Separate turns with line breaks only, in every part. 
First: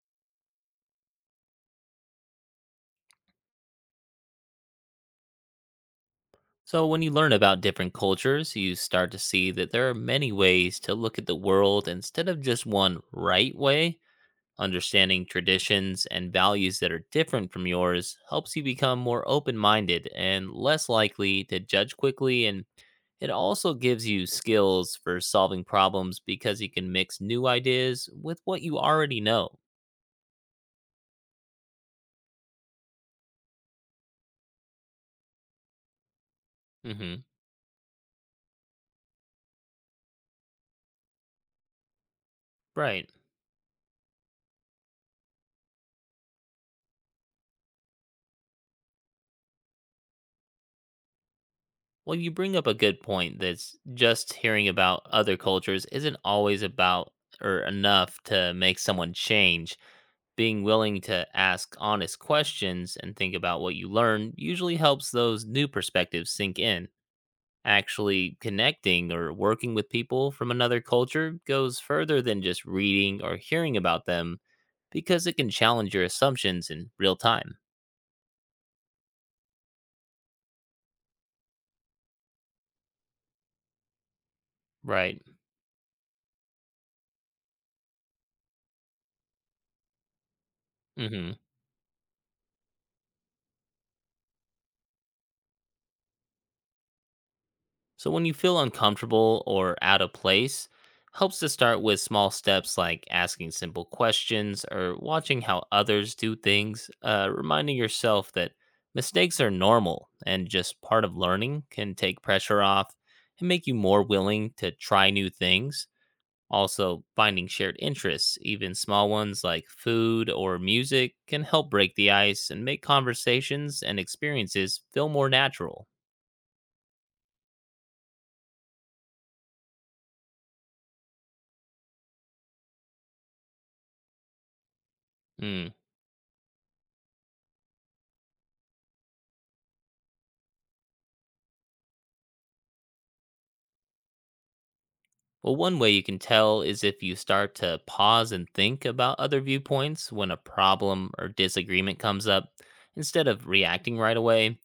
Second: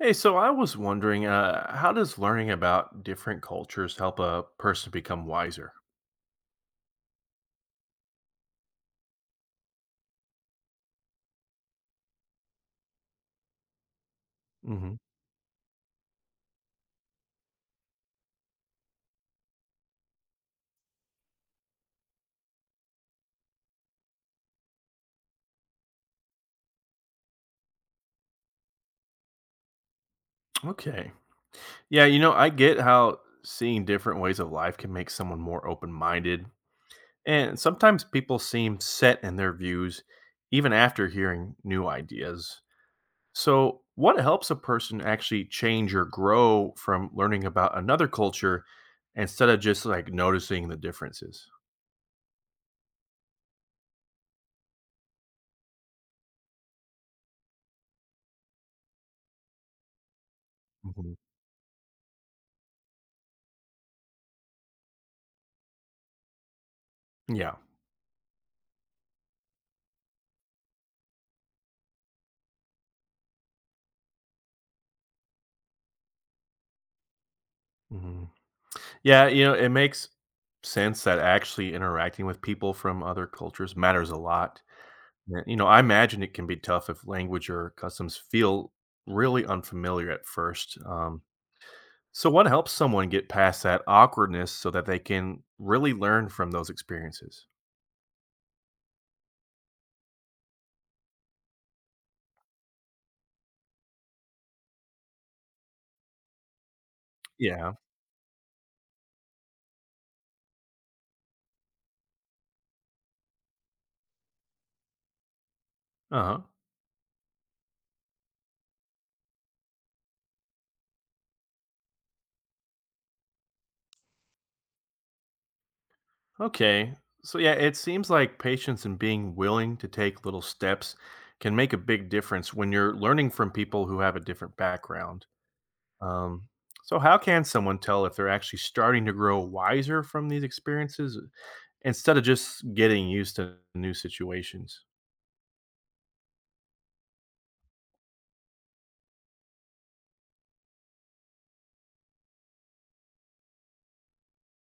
Hey, so I was wondering, how does learning about different cultures help a person become wiser?
So, when you learn about different cultures, you start to see that there are many ways to look at the world instead of just one right way.
Hmm.
Understanding traditions and values that are different from yours helps you become more open minded and less likely to judge quickly. And it also gives you skills for solving problems because you can mix new ideas with what you already know.
Okay. Yeah, you know, I get how seeing different ways of life can make someone more open minded.
Hmm.
And sometimes people seem set in their views even after hearing new ideas.
Right.
So, what helps a person actually change or grow from learning about another culture instead of just like noticing the differences?
Well, you bring up a good point that's just hearing about other cultures isn't always about or enough to make someone change. Being willing
Hmm.
to ask honest questions and think about what you learn usually helps those new perspectives sink in.
Yeah.
Actually, connecting or working with people from another culture goes further than just reading or hearing about them because it can challenge your assumptions in real time,
Yeah, you know, it makes sense that actually interacting with people from other cultures matters a lot.
right?
Yeah, you know, I imagine it can be tough if language or customs feel really unfamiliar at first.
Mm hmm.
So, what helps someone get past that awkwardness so that they can really learn from those experiences?
So when you feel uncomfortable or out of place, helps to start with small steps like asking simple questions or watching how others do things,
Yeah.
reminding yourself that mistakes are normal and just part of learning can take pressure off and make you more willing to try new things.
Uh huh.
Also, finding shared interests, even small ones like food or music, can help break the ice and make conversations and experiences feel more natural.
Okay. So, yeah, it seems like patience and being willing to take little steps can make a big difference when you're learning from people who have a different background.
Hmm.
Um, so, how can someone tell if they're actually starting to grow wiser from these experiences, instead of just getting used to new situations?
Well, one way you can tell is if you start to pause and think about other viewpoints when a problem or disagreement comes up, instead of reacting right away.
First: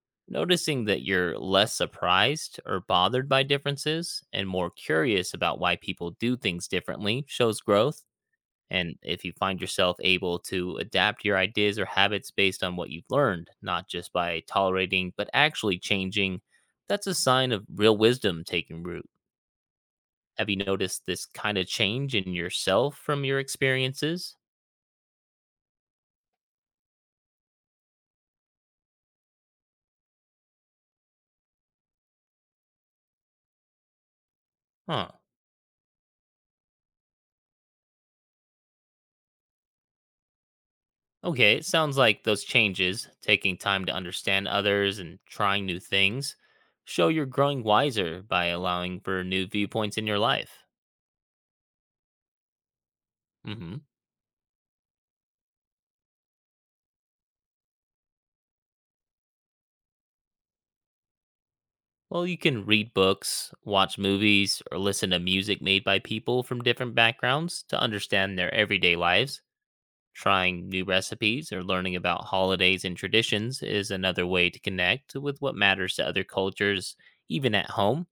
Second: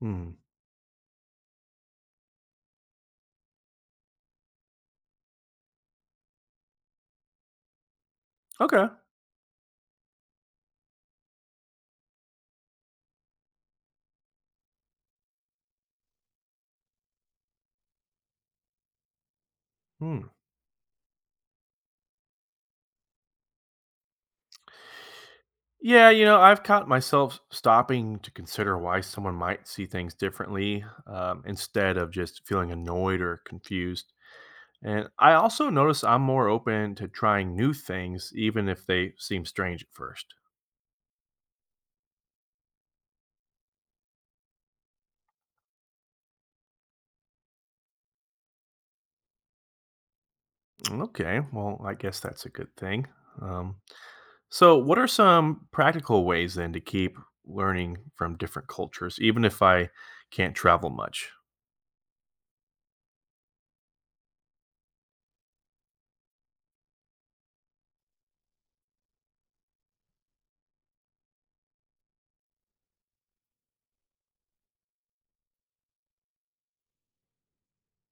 Hmm.
Noticing that you're less surprised or bothered by differences and more curious about why people do things differently shows growth.
Okay.
And if you find yourself able to adapt your ideas or habits based on what you've learned, not just by tolerating, but actually changing, that's a sign of real wisdom taking root.
Hmm.
Have you noticed this kind of change in yourself from your experiences?
Yeah, you know, I've caught myself stopping to consider why someone might see things differently, instead of just feeling annoyed or confused. And
Huh.
I also notice I'm more open to trying new things, even if they seem strange at first.
Okay, it sounds like those changes, taking time to understand others and trying new things, show you're growing wiser by allowing for new viewpoints in your life.
Mm, okay, well, I guess that's a good thing. Um,
Hmm.
So, what are some practical ways then to keep learning from different cultures, even if I can't travel much?
Well, you can read books, watch movies, or listen to music made by people from different backgrounds to understand their everyday lives. Trying new recipes or learning about holidays and traditions is another way to connect with what matters to other cultures, even at home.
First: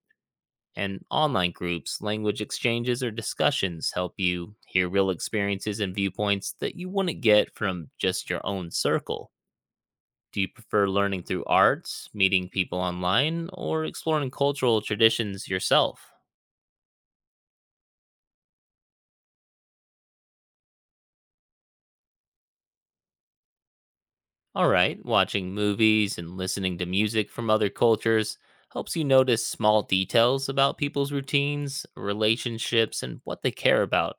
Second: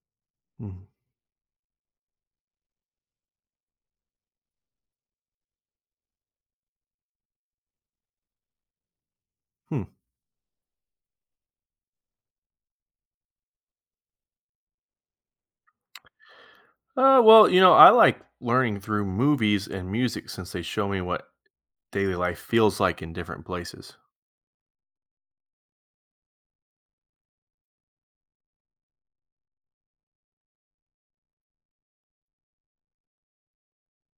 Mm.
And online groups, language exchanges, or discussions help you hear real experiences and viewpoints that you wouldn't get from just your own circle.
Hmm.
Do you prefer learning through arts, meeting people online, or exploring cultural traditions yourself?
Well, you know, I like learning through movies and music since they show me what daily life feels like in different places.
All right, watching movies and listening to music from other cultures helps you notice small details about people's routines, relationships, and what they care about.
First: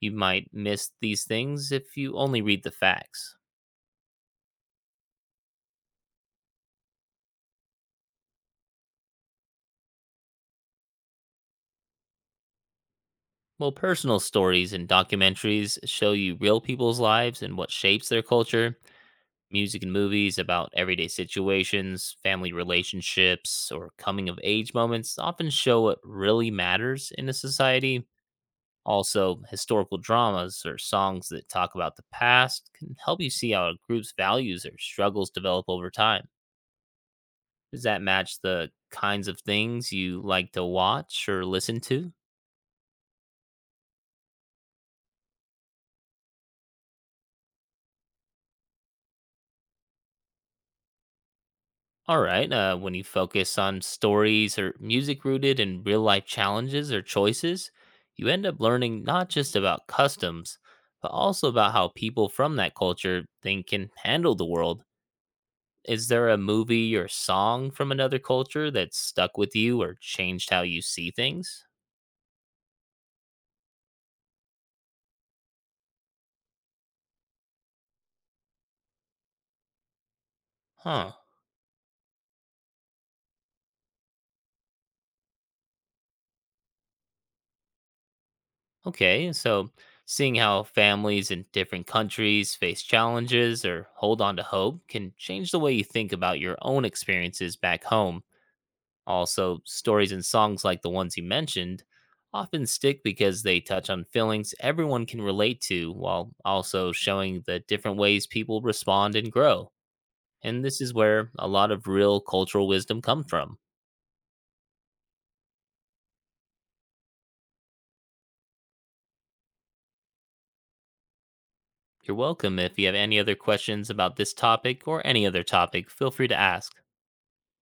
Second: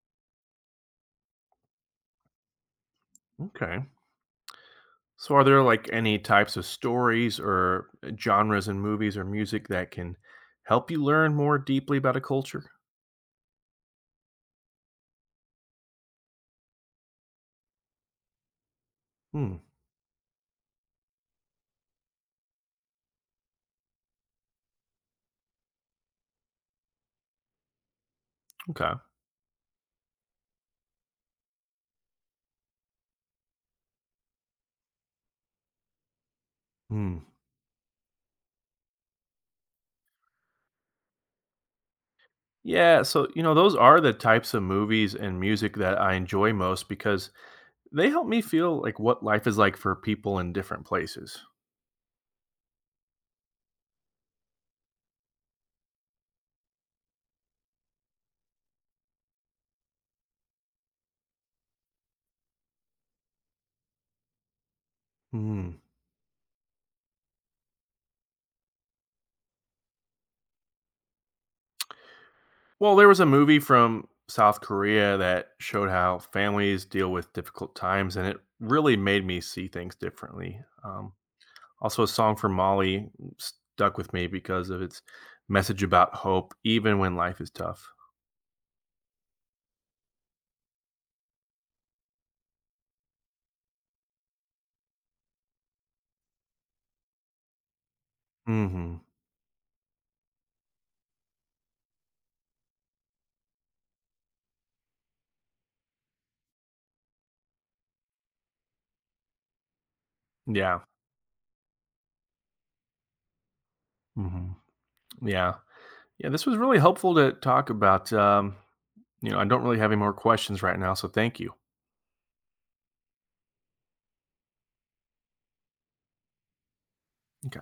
You might miss these things if you only read the facts.
Okay. So, are there like any types of stories or genres in movies or music that can help you learn more deeply about a culture?
Well, personal stories and documentaries show you real people's lives and what shapes their culture.
Hmm.
Music and movies about everyday situations, family relationships, or coming of age moments often show what really matters in a society.
Okay.
Also, historical dramas or songs that talk about the past can help you see how a group's values or struggles develop over time.
Hmm.
Does that match the kinds of things you like to watch or listen to?
Yeah, so you know, those are the types of movies and music that I enjoy most because they help me feel like what life is like for people in different places.
All right, when you focus on stories or music rooted in real life challenges or choices, you end up learning not just about customs, but also about how people from that culture think and handle the world.
Hmm.
Is there a movie or song from another culture that stuck with you or changed how you see things?
Well, there was a movie from South Korea that showed how families deal with difficult times, and it really made me see things differently.
Huh.
Also, a song from Molly stuck with me because of its message about hope, even when life is tough.
Okay. So, seeing how families in different countries face challenges or hold on to hope can change the way you think about your own experiences back home.
Hmm.
Also, stories and songs like the ones you mentioned often stick because they touch on feelings everyone can relate to while also showing the different ways people respond and grow. And
Yeah.
this is where a lot of real cultural wisdom comes from.
Hmm. Yeah. Yeah. This was really helpful to talk about. You know, I don't really have any more questions right now, so thank you.
You're welcome. If you have any other questions about this topic or any other topic, feel free to ask.
Okay.